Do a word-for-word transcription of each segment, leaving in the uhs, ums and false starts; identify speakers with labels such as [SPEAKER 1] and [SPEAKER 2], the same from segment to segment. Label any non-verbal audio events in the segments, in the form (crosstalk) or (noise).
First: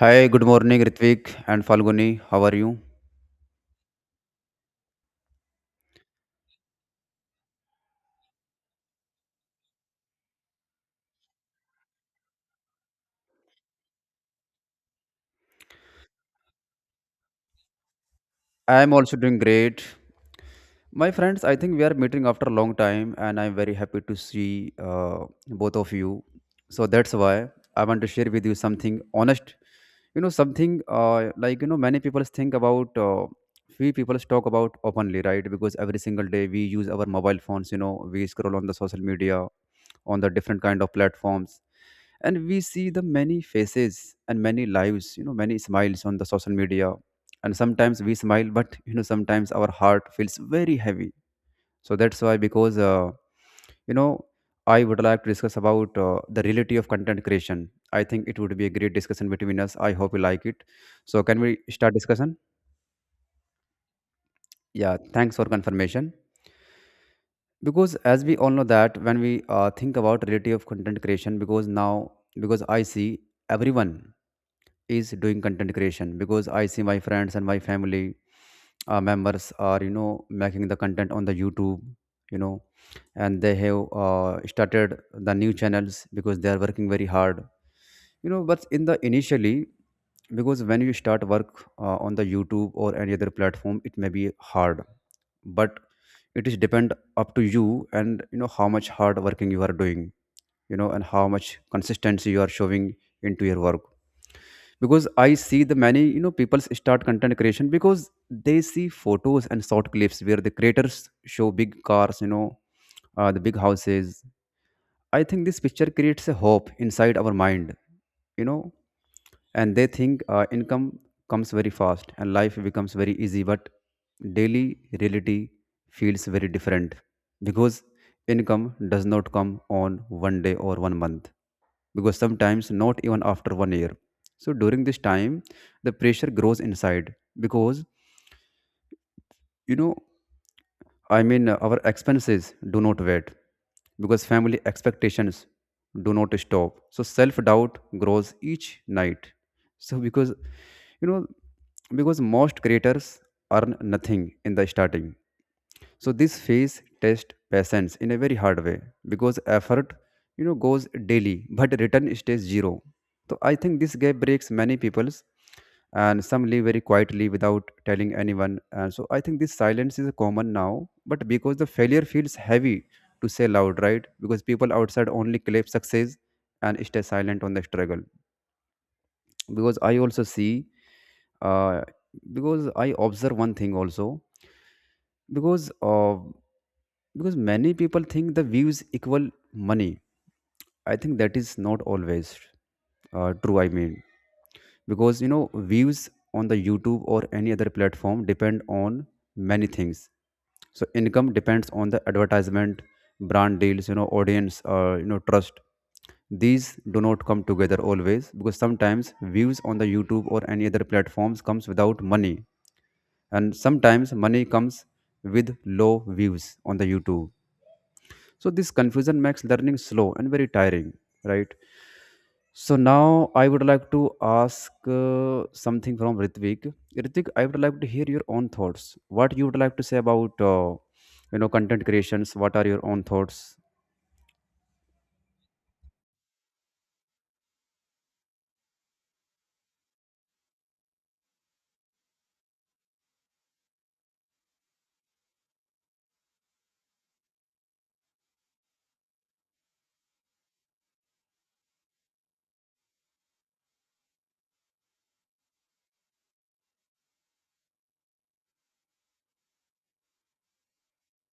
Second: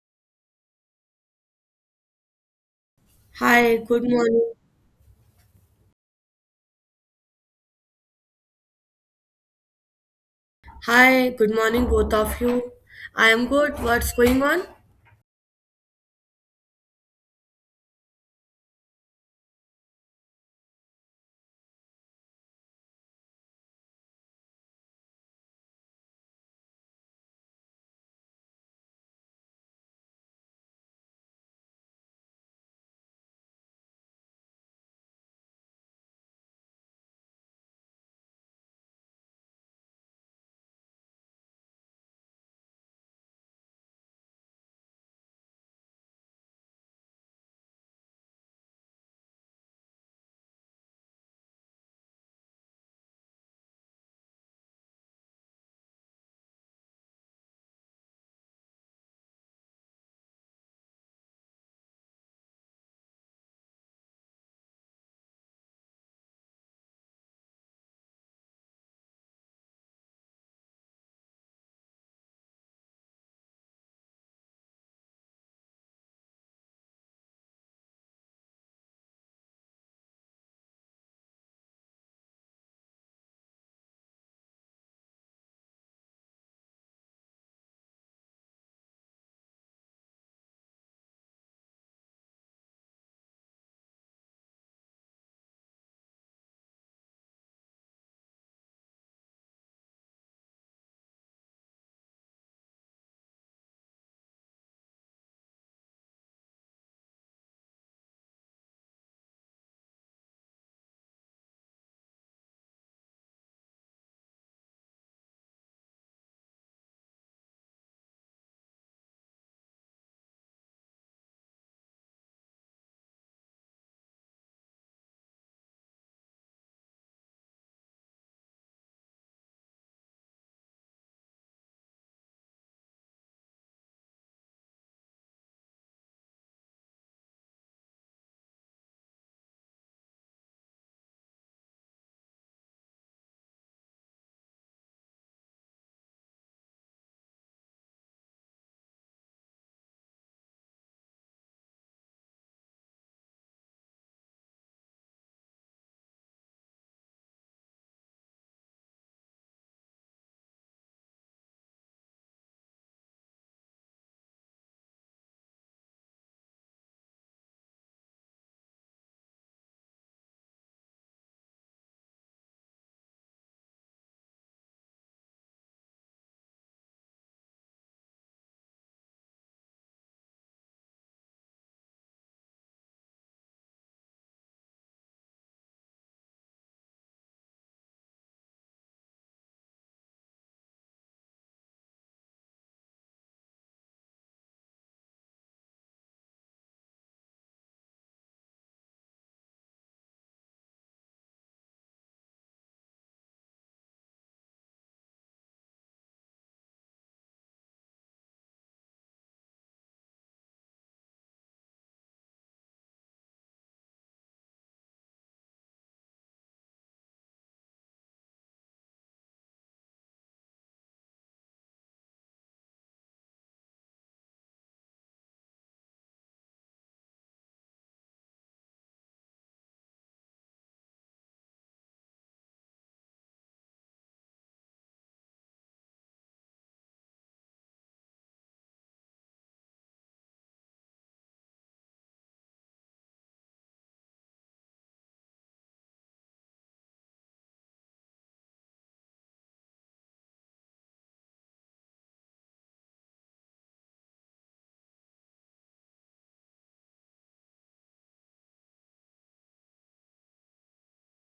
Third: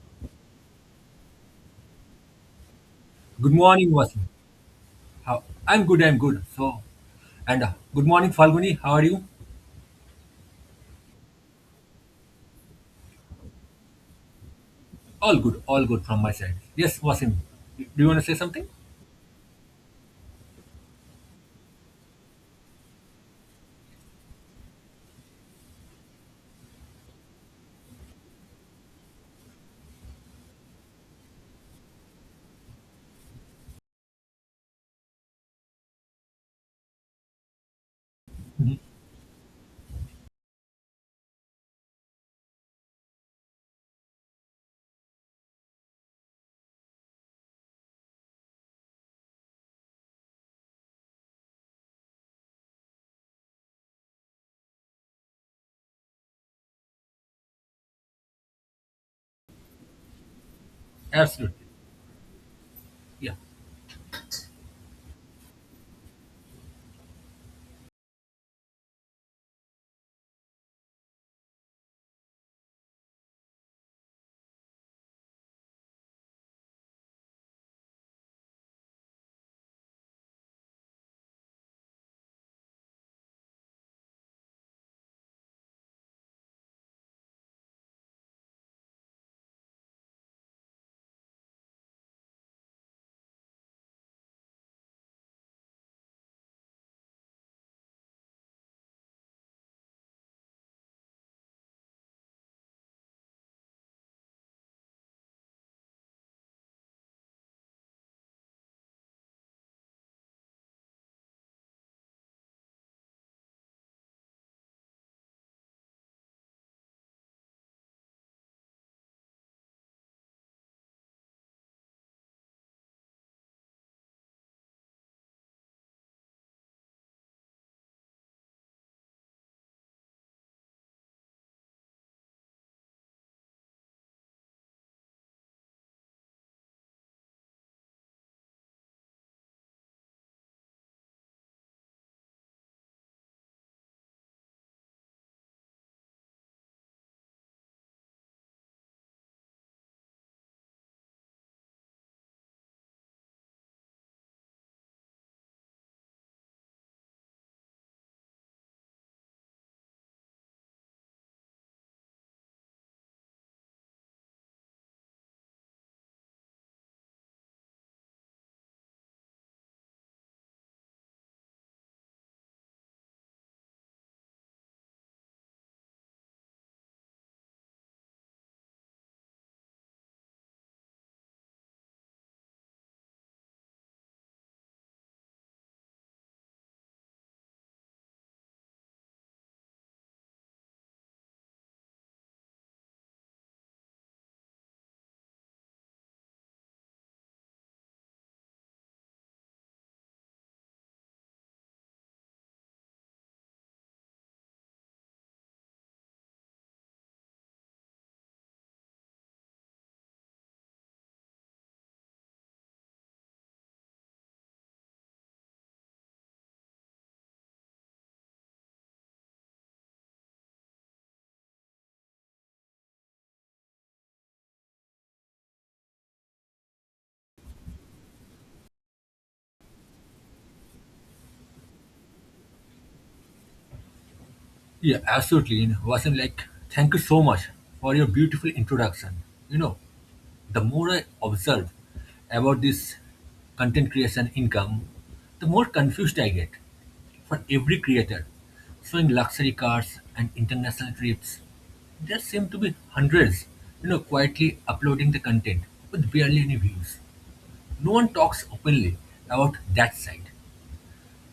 [SPEAKER 1] Hi, good morning, Ritvik and Falguni. How are you?
[SPEAKER 2] Good
[SPEAKER 3] Hi,
[SPEAKER 2] morning,
[SPEAKER 3] good
[SPEAKER 2] Vasu.
[SPEAKER 3] morning.
[SPEAKER 2] How? I'm good. I'm good. So, and uh, good morning, Falguni. How are you?
[SPEAKER 3] Hi, good morning, both of you. I am good. What's going on?
[SPEAKER 2] All good. All good from my side. Yes, Vasim. Do you want to say something?
[SPEAKER 1] I am also doing great. My friends, I think we are meeting after a long time, and I'm very happy to see uh, both of you. So that's why I want to share with you something honest. You know, something uh, like, you know, many people think about, uh, few people talk about openly, right? Because every single day we use our mobile phones, you know, we scroll on the
[SPEAKER 2] Mhm.
[SPEAKER 1] social media, on the different kind of platforms, and we see the many faces and many lives, you know many smiles on the social media. And sometimes we smile (laughs) but you know sometimes our heart feels very heavy. So that's why, because uh, you know I would like to discuss about uh, the reality of content creation. I think it would be a great discussion between us. I hope you like it. So can we
[SPEAKER 2] Absolutely.
[SPEAKER 1] start discussion?
[SPEAKER 2] Yeah.
[SPEAKER 1] Yeah, thanks for confirmation. Because as we all know that when we uh, think about reality of content creation, because now, because I see everyone is doing content creation, because I see my friends and my family uh, members are you know making the content on the YouTube, you know, and they have uh, started the new channels, because they are working very hard, you know. But in the initially, because when you start work uh, on the YouTube or any other platform, it may be hard, but it is depend up to you, and you know how much hard working you are doing, you know and how much consistency you are showing into your work. Because I see the many you know people start content creation, because they see photos and short clips where the creators show big cars, you know uh, the big houses. I think this picture creates a hope inside our mind, you know and they think uh, income comes very fast, and life becomes very easy, but daily reality feels very different, because income does not come on one day or one month, because sometimes not even after one year. So during this time, the pressure grows inside, because you know, I mean, uh, our expenses do not wait, because family expectations do not stop. So self doubt grows each night. So because you know, because most creators earn nothing in the starting. So this phase tests patience in a very hard way, because effort, you know, goes daily, but return stays zero. So I think this gap breaks many people's, and some live very quietly without telling anyone. And so I think this silence is common now, but because the failure feels heavy to say loud, right? Because people outside only clap success and stay silent on the struggle. Because I also see, uh, because I observe one thing also, because. Uh, because many people think the views equal money. I think that is not always uh, true. I mean, because you know views on the YouTube or any other platform depend on many things. So income depends on the advertisement, brand deals, you know audience, uh, you know trust. These do not come together always, because sometimes views on the YouTube or any other platforms comes without money, and sometimes money comes with low views on the YouTube. So this confusion makes learning slow and very tiring, right? So now I would like to ask uh, something from Ritvik. Ritvik, I would like to hear your own thoughts. What you would like to say about uh, you know content creations? What are your own thoughts?
[SPEAKER 2] Yeah. Absolutely. You know, Vasim, like, thank you so much for your beautiful introduction. You know, the more I observe about this content creation income, the more confused I get. For every creator, showing luxury cars and international trips, there seem to be hundreds, you know, quietly uploading the content with barely any views. No one talks openly about that side.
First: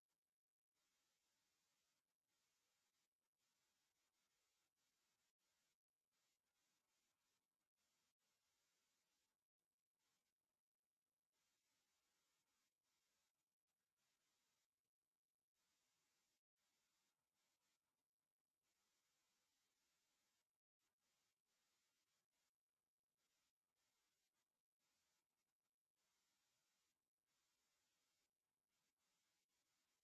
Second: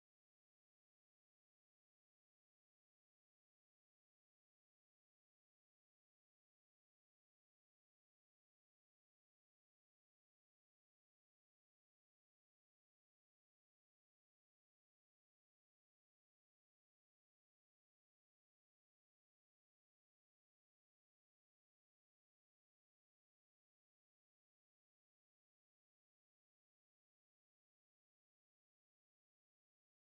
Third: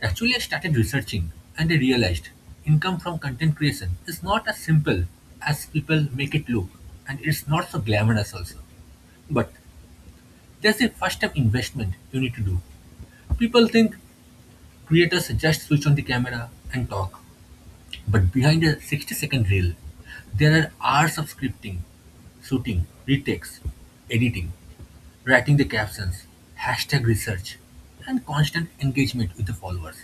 [SPEAKER 2] Actually, I started researching and I realized income from content creation is not as simple as people make it look, and it's not so glamorous also. But there's a first step investment you need to do. People think creators just switch on the camera and talk. But behind a sixty second reel, there are hours of scripting, shooting, retakes, editing, writing the captions, hashtag research, and constant engagement with the followers.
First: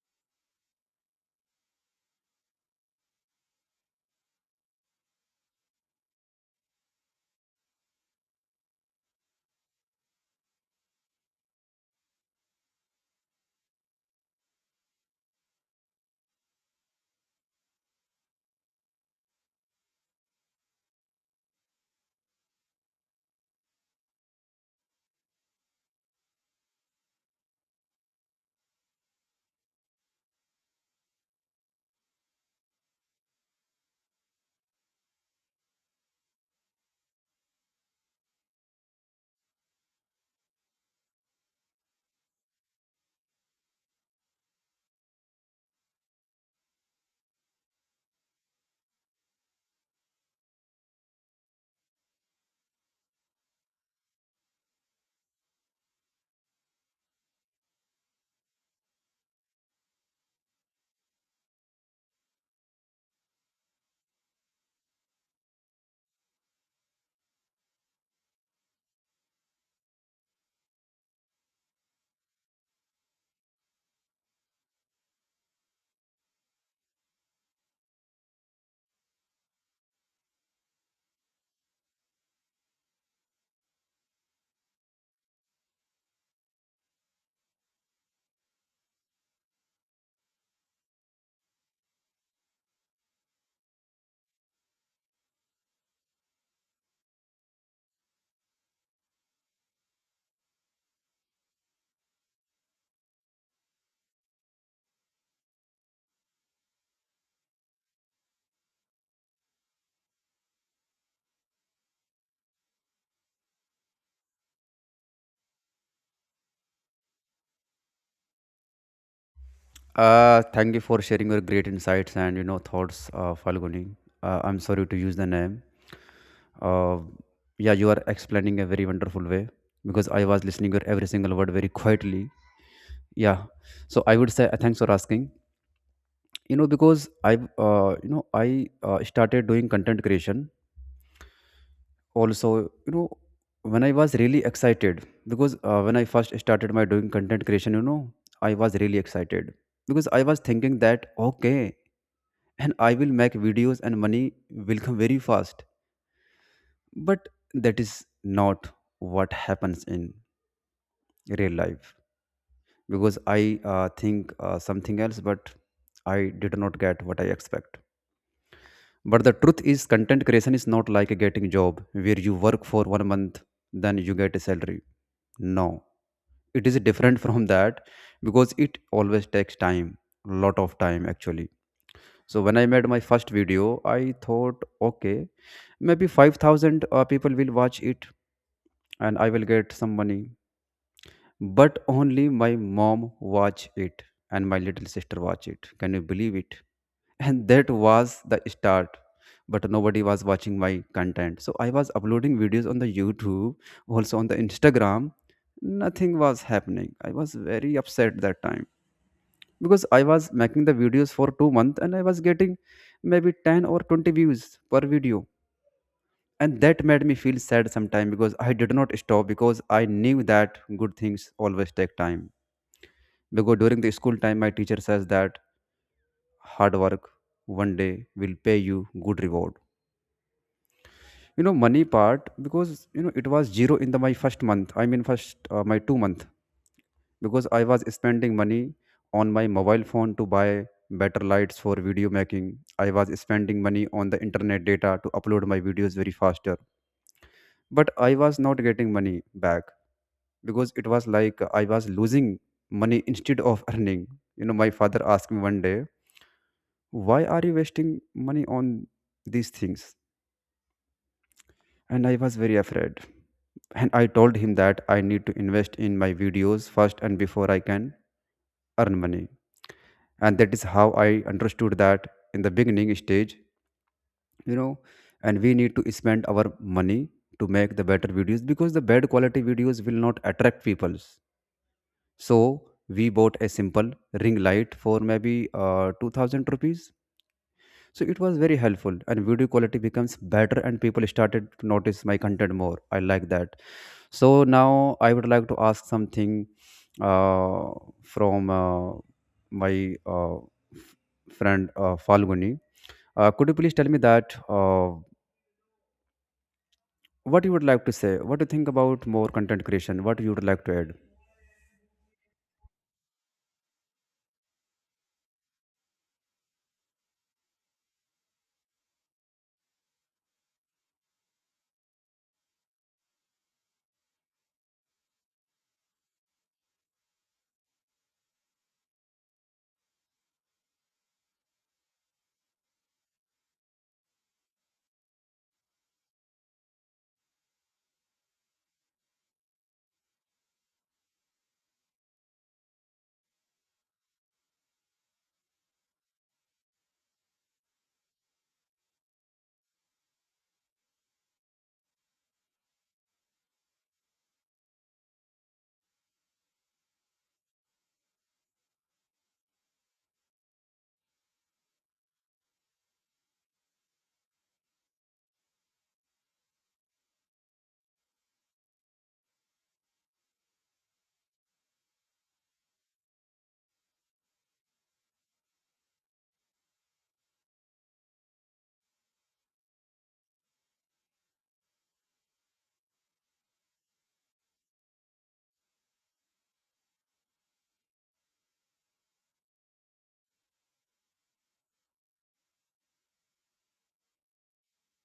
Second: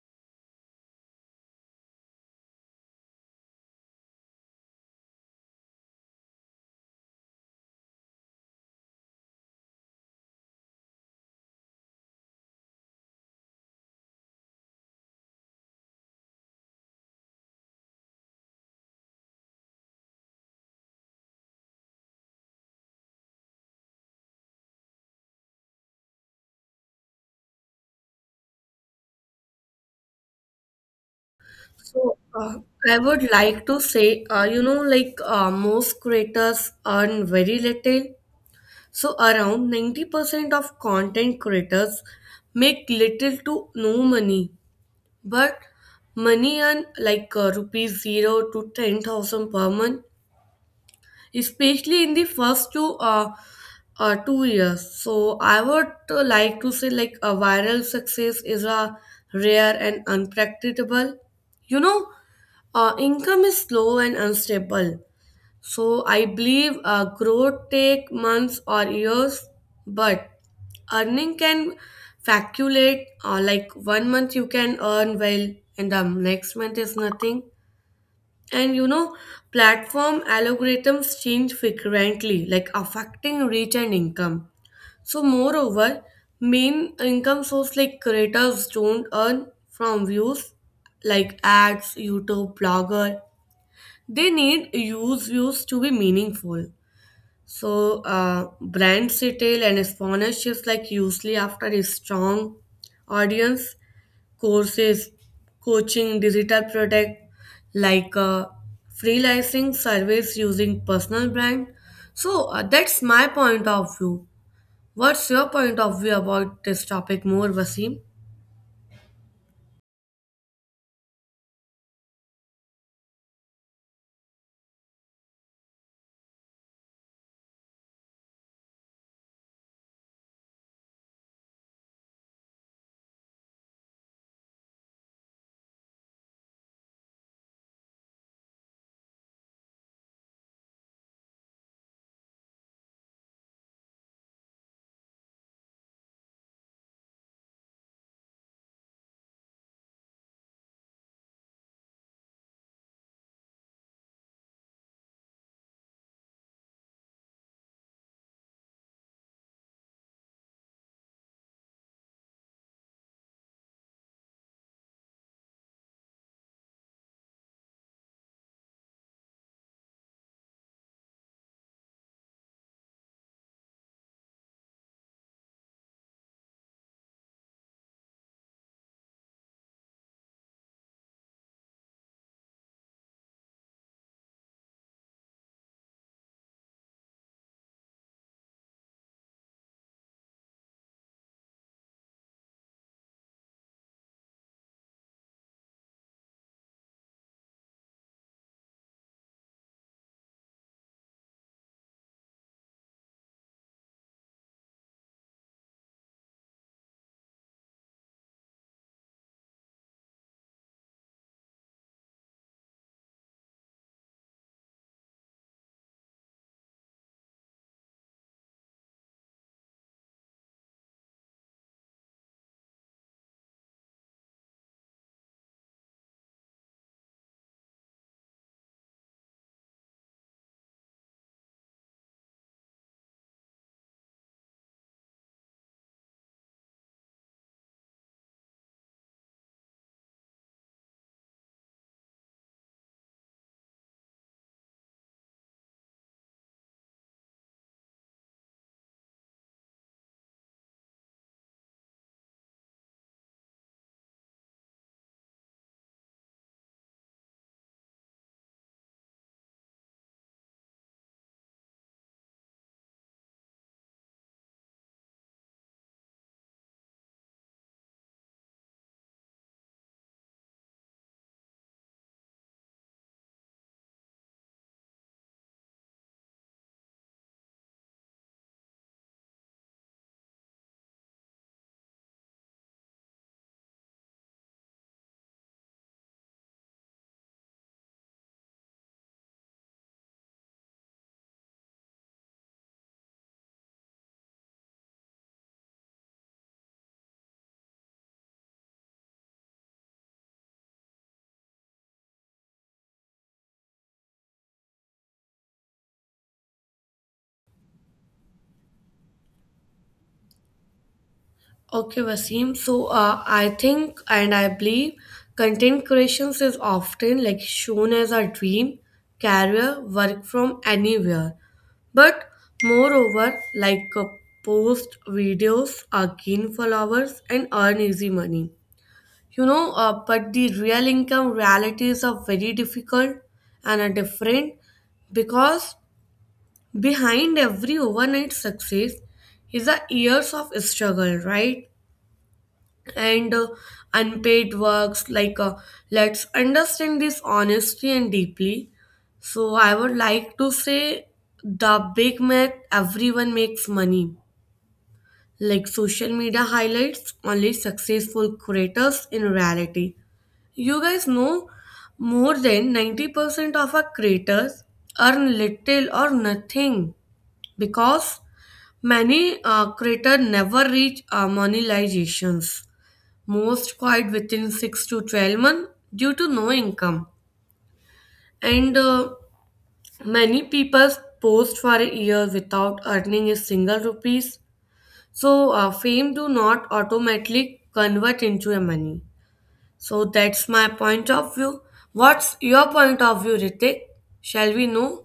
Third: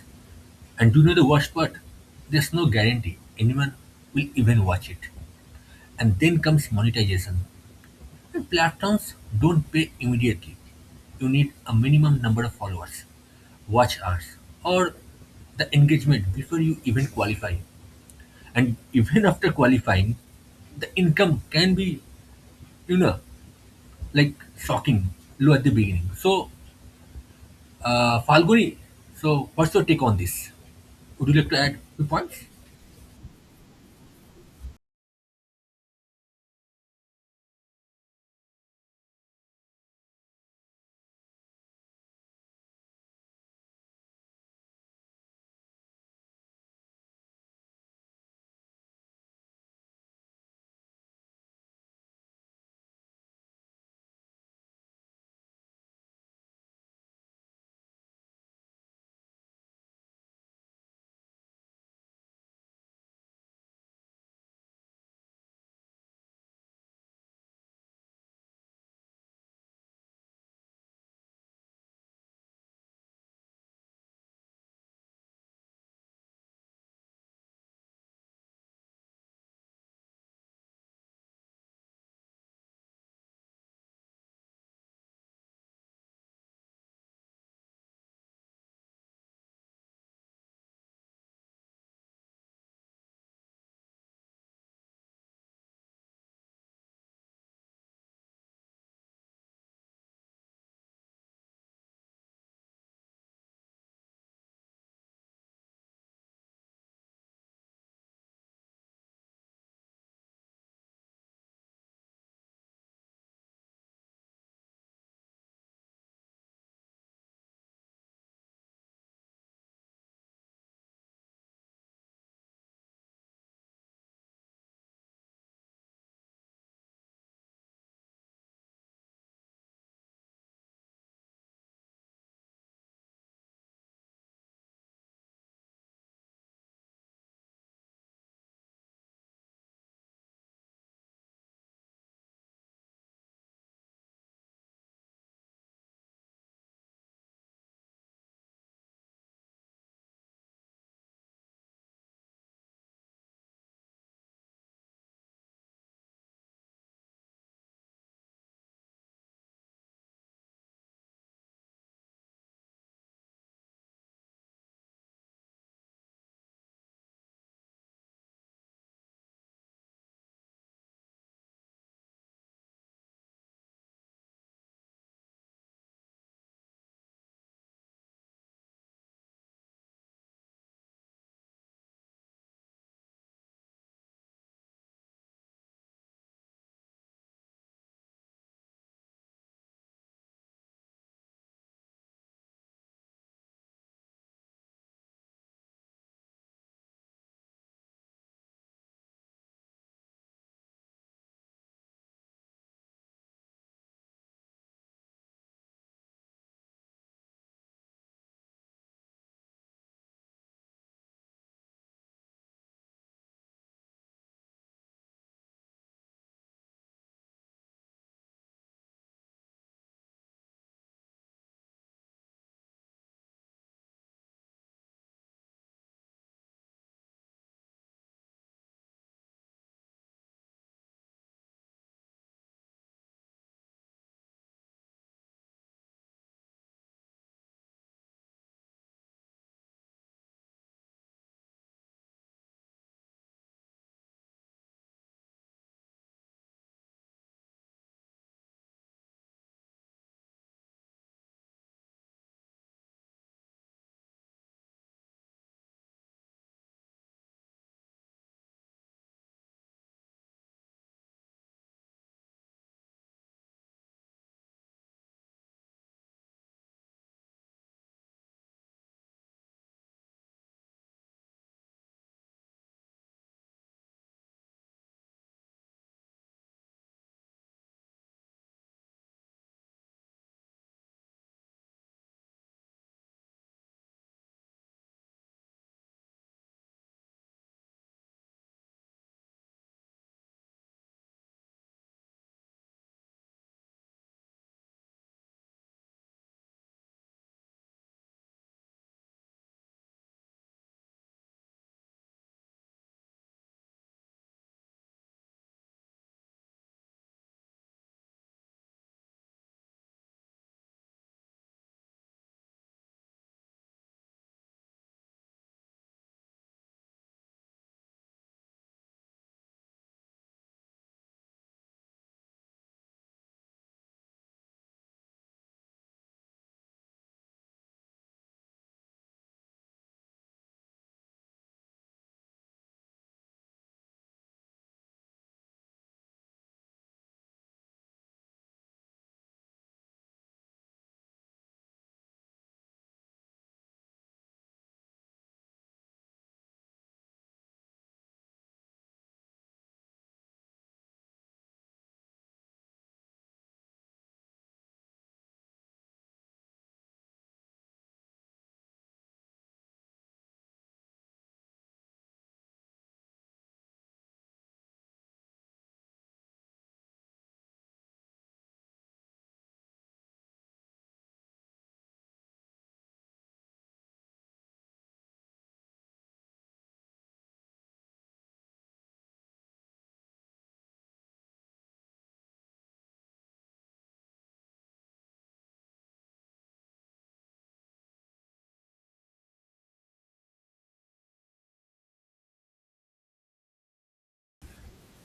[SPEAKER 2] And do you know the worst part? There's no guarantee anyone will even watch it. And then comes monetization. And platforms don't pay immediately. You need a minimum number of followers, watch hours, or the engagement before you even qualify. And even (laughs) after qualifying, the income can be, you know, like shocking low at the beginning. So, uh, Falguni, so what's your take on this? Would you like to add few
[SPEAKER 3] So,
[SPEAKER 2] points?
[SPEAKER 3] uh, I would like to say, uh, you know, like uh, most creators earn very little. So, around ninety percent of content creators make little to no money. But money earn like uh, rupees zero to ten thousand per month, especially in the first two uh, uh, two years. So I would uh, like to say like a viral success is a rare and unpredictable. You know, uh, income is slow and unstable. So I believe uh, growth take months or years, but earning can fluctuate. Uh, like one month you can earn well, and the next month is nothing. And you know, platform algorithms change frequently, like affecting reach and income. So, moreover, main income source like creators don't earn from views like ads, YouTube, blogger. They need use views to be meaningful. So, uh, brand retail and sponsorships like usually after a strong audience courses, coaching, digital product like uh, freelancing service using personal brand. So uh, that's my point of view. What's your point of view about this topic more, Vaseem?
[SPEAKER 1] Uh, thank you for sharing your great insights and you know thoughts, uh, Falguni. Uh, I'm sorry to use the name. Uh, yeah, you are explaining a very wonderful way, because I was listening to every single word very quietly. Yeah, so I would say uh, thanks for asking. You know because I uh, you know I uh, started doing content creation also, you know when I was really excited, because uh, when I first started my doing content creation, you know I was really excited, because I was thinking that okay, and I will make videos and money will come very fast, but that is not what happens in real life, because I uh, think uh, something else, but I did not get what I expect. But the truth is, content creation is not like a getting job where you work for one month, then you get a salary. No, it is different (laughs) from that, because it always takes time, lot of time actually. So when I made my first video, I thought, okay, maybe five thousand uh, people will watch it, and I will get some money. But only my mom watch it and my little sister watch it. Can you believe it? And that was the start, but nobody was watching my content. So I was uploading videos on the YouTube, also on the Instagram. Nothing was happening. I was very upset that time, because I was making the videos for two months, and I was getting maybe ten or twenty views per video, and that made me feel sad sometime. Because I did not stop, because I knew that good things always take time. Because during the school time my teacher says that hard work one day will pay you good reward. You know money part, because you know it was zero in the my first month. I mean first uh, my two month, because I was spending money on my mobile phone to buy better lights for video making. I was spending money on the internet data to upload my videos very faster, but I was not getting money back, because it was like I was losing money instead of (laughs) earning. You know my father asked me one day, why are you wasting money on these things? And I was very afraid. And I told him that I need to invest in my videos first and before I can earn money. And that is how I understood that in the beginning stage, you know, and we need to spend our money to make the better videos, because the bad quality videos will not attract peoples. So we bought a simple ring light for maybe uh, two thousand rupees. So it was very helpful, and video quality becomes better, and people started to notice my content more. I like that. So now I would like to ask something uh, from uh, my uh, f- friend uh, Falguni. Uh, could you please tell me that uh, what you would like to say? What do you think about more content creation? What you would like to add?
[SPEAKER 3] Okay, Wasim. So uh, I think and I believe content creations is often like shown as a dream, career, work from anywhere. But moreover, like uh, post videos, uh, gain followers and earn easy money. You know, uh, but the real income realities are very difficult and are different because behind every overnight success is a years of struggle, right? and uh, unpaid works like uh, let's understand this honestly and deeply. So I would like to say the big myth, everyone makes money, like social media highlights only successful creators. In reality, you guys know more than ninety percent of our creators earn little or nothing because many uh, creators never reach uh, monetizations. Most quit within six to twelve months due to no income. And uh, many people post for a year without earning a single rupees. So uh, fame do not automatically convert into a money. So that's my point of view. What's your point of view, Ritik? Shall we know?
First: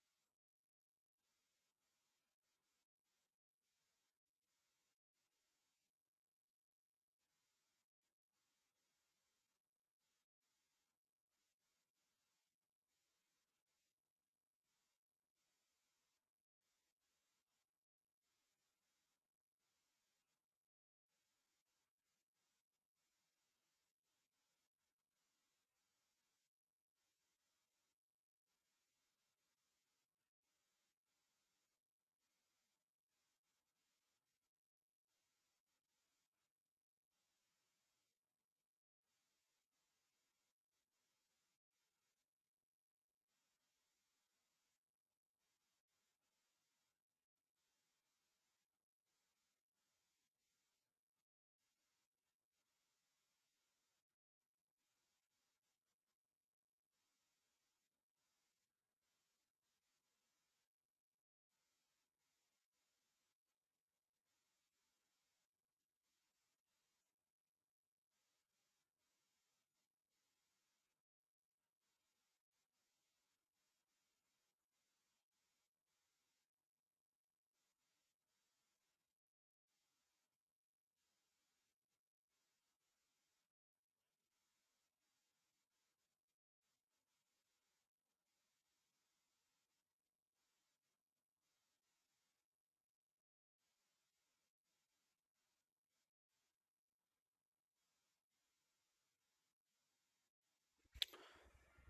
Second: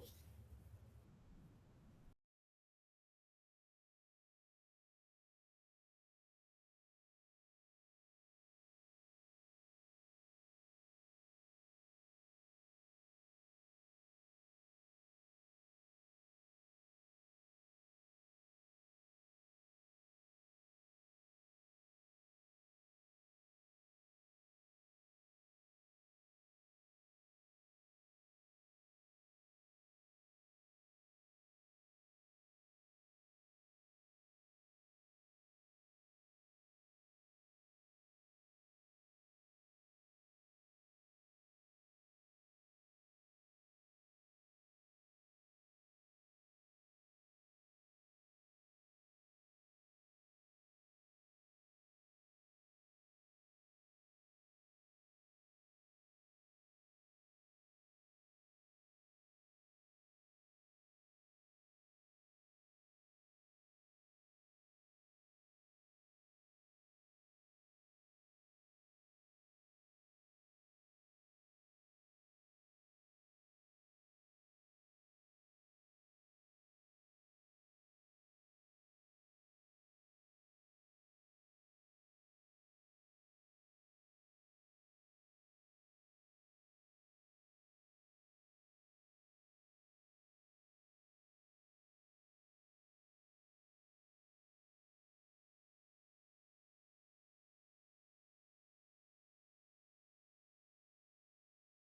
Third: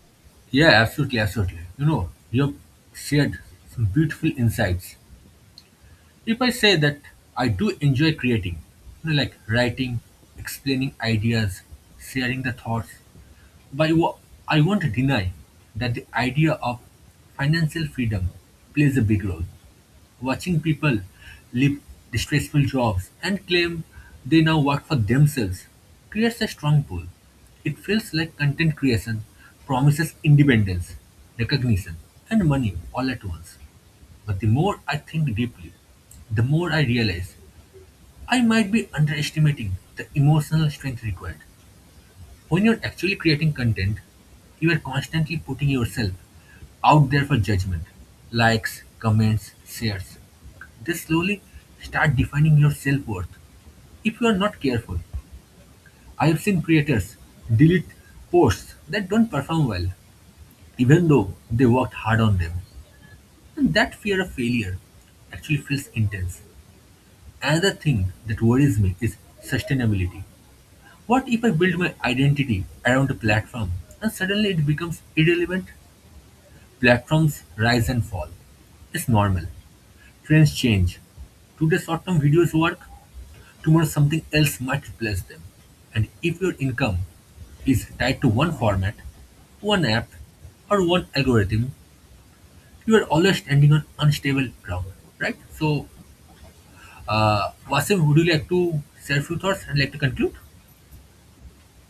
[SPEAKER 2] Yeah, absolutely, absolutely. You know, you have shared some beautiful insights. If I say that I do enjoy creating, you know, like writing, explaining ideas, sharing the thoughts, but wa- I won't deny that the idea of financial freedom plays a big role. Watching people leave distressful jobs and claim they now work for themselves creates a strong pull. It feels like content creation promises independence, recognition, and money all at once. But the more I think deeply, the more I realize I might be underestimating the emotional strength required. When you're actually creating content, you are constantly putting yourself out there for judgment, likes, comments, shares. They slowly start defining your self worth. If you are not careful, I have seen creators delete posts that don't perform well, even though they worked hard on them. And that fear of failure actually feels intense. Another thing that worries me is sustainability. What if I build my identity around a platform and suddenly it becomes irrelevant? Platforms rise and fall. It's normal. Trends change. Today short term videos work, tomorrow something else might replace them. And if your income is tied to one format, one app, or one algorithm, you are always standing on unstable ground, right? So, uh, Wasim, would you like to share a few thoughts and like to conclude?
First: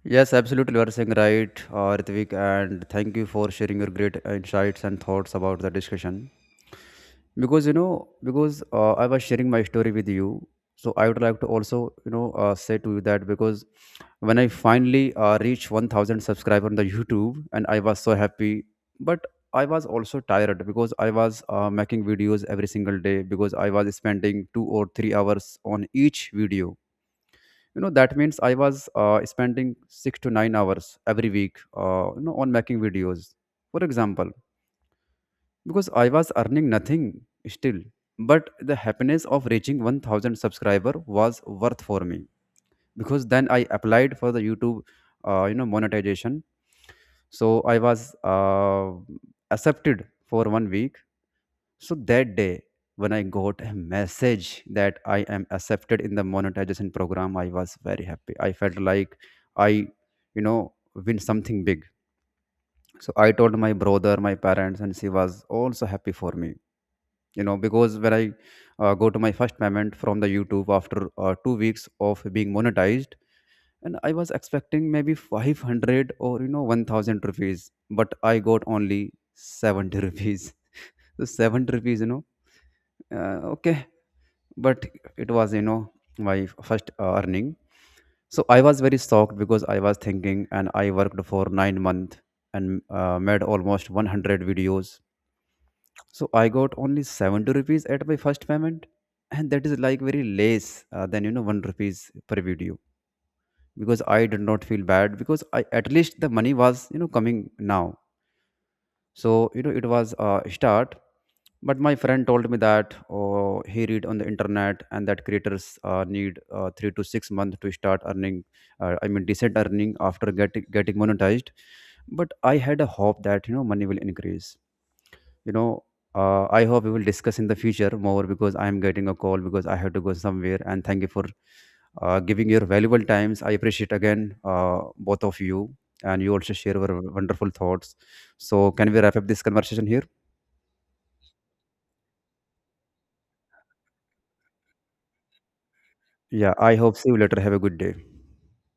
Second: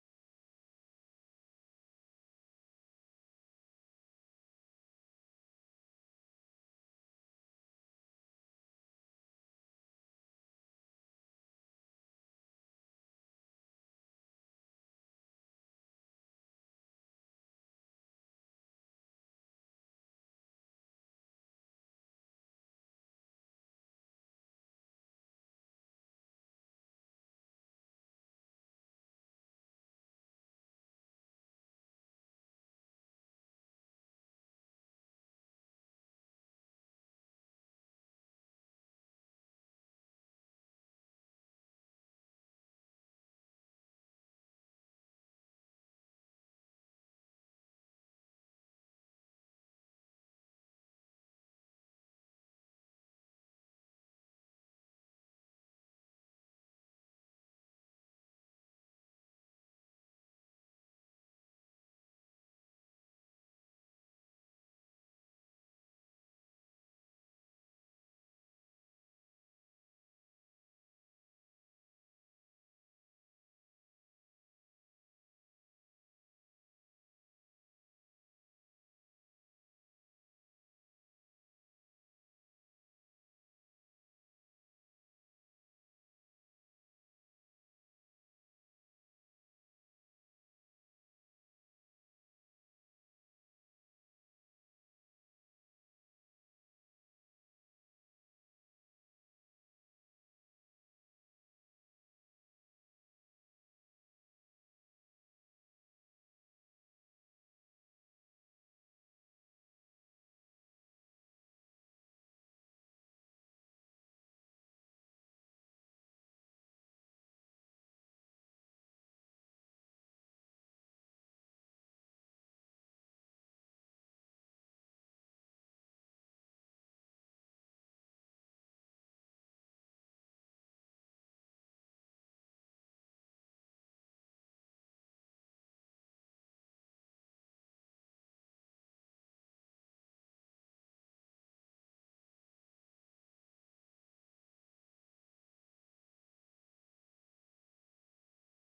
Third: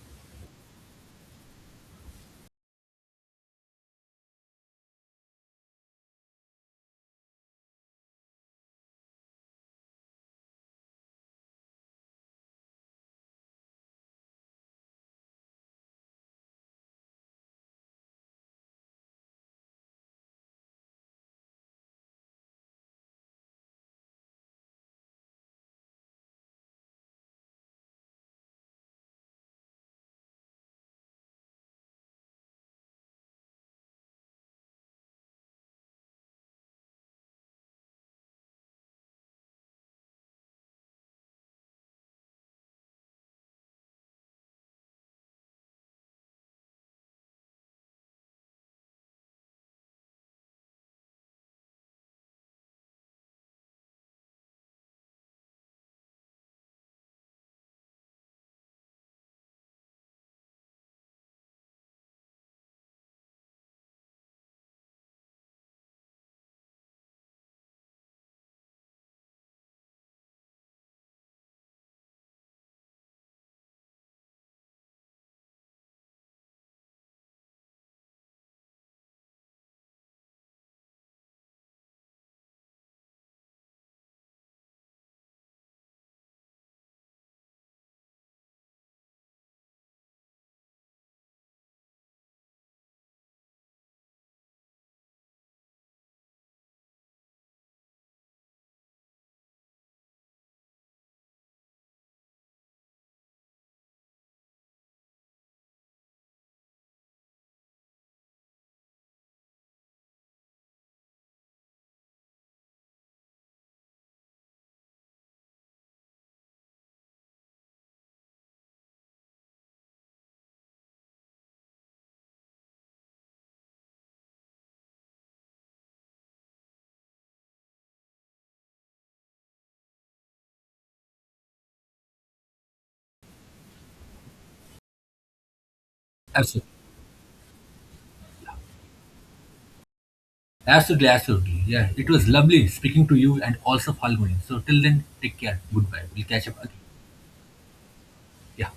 [SPEAKER 1] Yes, absolutely. You are saying right, uh, Ritvik, and thank you for sharing your great insights and thoughts about the discussion. Because you know because uh, I was sharing my story with you, so I would like to also you know uh, say to you that because when I finally uh, reached one thousand subscriber on the YouTube, and I was so happy. But I was also tired, because I was uh, making videos every single day, because I was spending two or three hours on each video. You know that means I was uh, spending six to nine hours every week, uh, you know on making videos, for example, because I was earning nothing still. But the happiness of reaching one thousand subscriber was worth for me, because then I applied for the YouTube, uh, you know, monetization. So I was uh, accepted for one week. So that day when I got a message that I am accepted in the monetization program, I was very happy. I felt like I, you know, win something big. So I told my brother, my parents, and she was also happy for me. You know because when I uh, go to my first payment from the YouTube after uh, two weeks of being monetized, and I was expecting maybe five hundred or you know one thousand rupees, but I got only seventy rupees. (laughs) So seventy rupees, you know uh, okay. But it was, you know my first uh, earning. So I was very shocked, because I was thinking, and I worked for nine months, and uh, made almost one hundred videos. So I got only seventy rupees at my first payment, and that is like very less uh, than you know one rupees per video, because I did not feel bad because I at least the money was you know coming now. So you know it was a start, but my friend told me that oh, he read on the internet and that creators uh, need uh, three to six months to start earning. Uh, I mean decent earning after getting getting monetized. But I had a hope that you know money will increase you know uh, I hope we will discuss in the future more, because I am getting a call, because I have to go somewhere. And thank you for uh, giving your valuable times. I appreciate again, uh, both of you, and you also
[SPEAKER 2] Absolutely.
[SPEAKER 1] share your wonderful thoughts. So can we wrap up this conversation here?
[SPEAKER 2] Absolutely, absolutely. Yeah, it was lovely speaking to you and also following. So till then, take care. Goodbye. We'll catch
[SPEAKER 1] Yeah,
[SPEAKER 2] up
[SPEAKER 1] I
[SPEAKER 2] again.
[SPEAKER 1] hope see you later. Have a good day.
[SPEAKER 2] Yeah.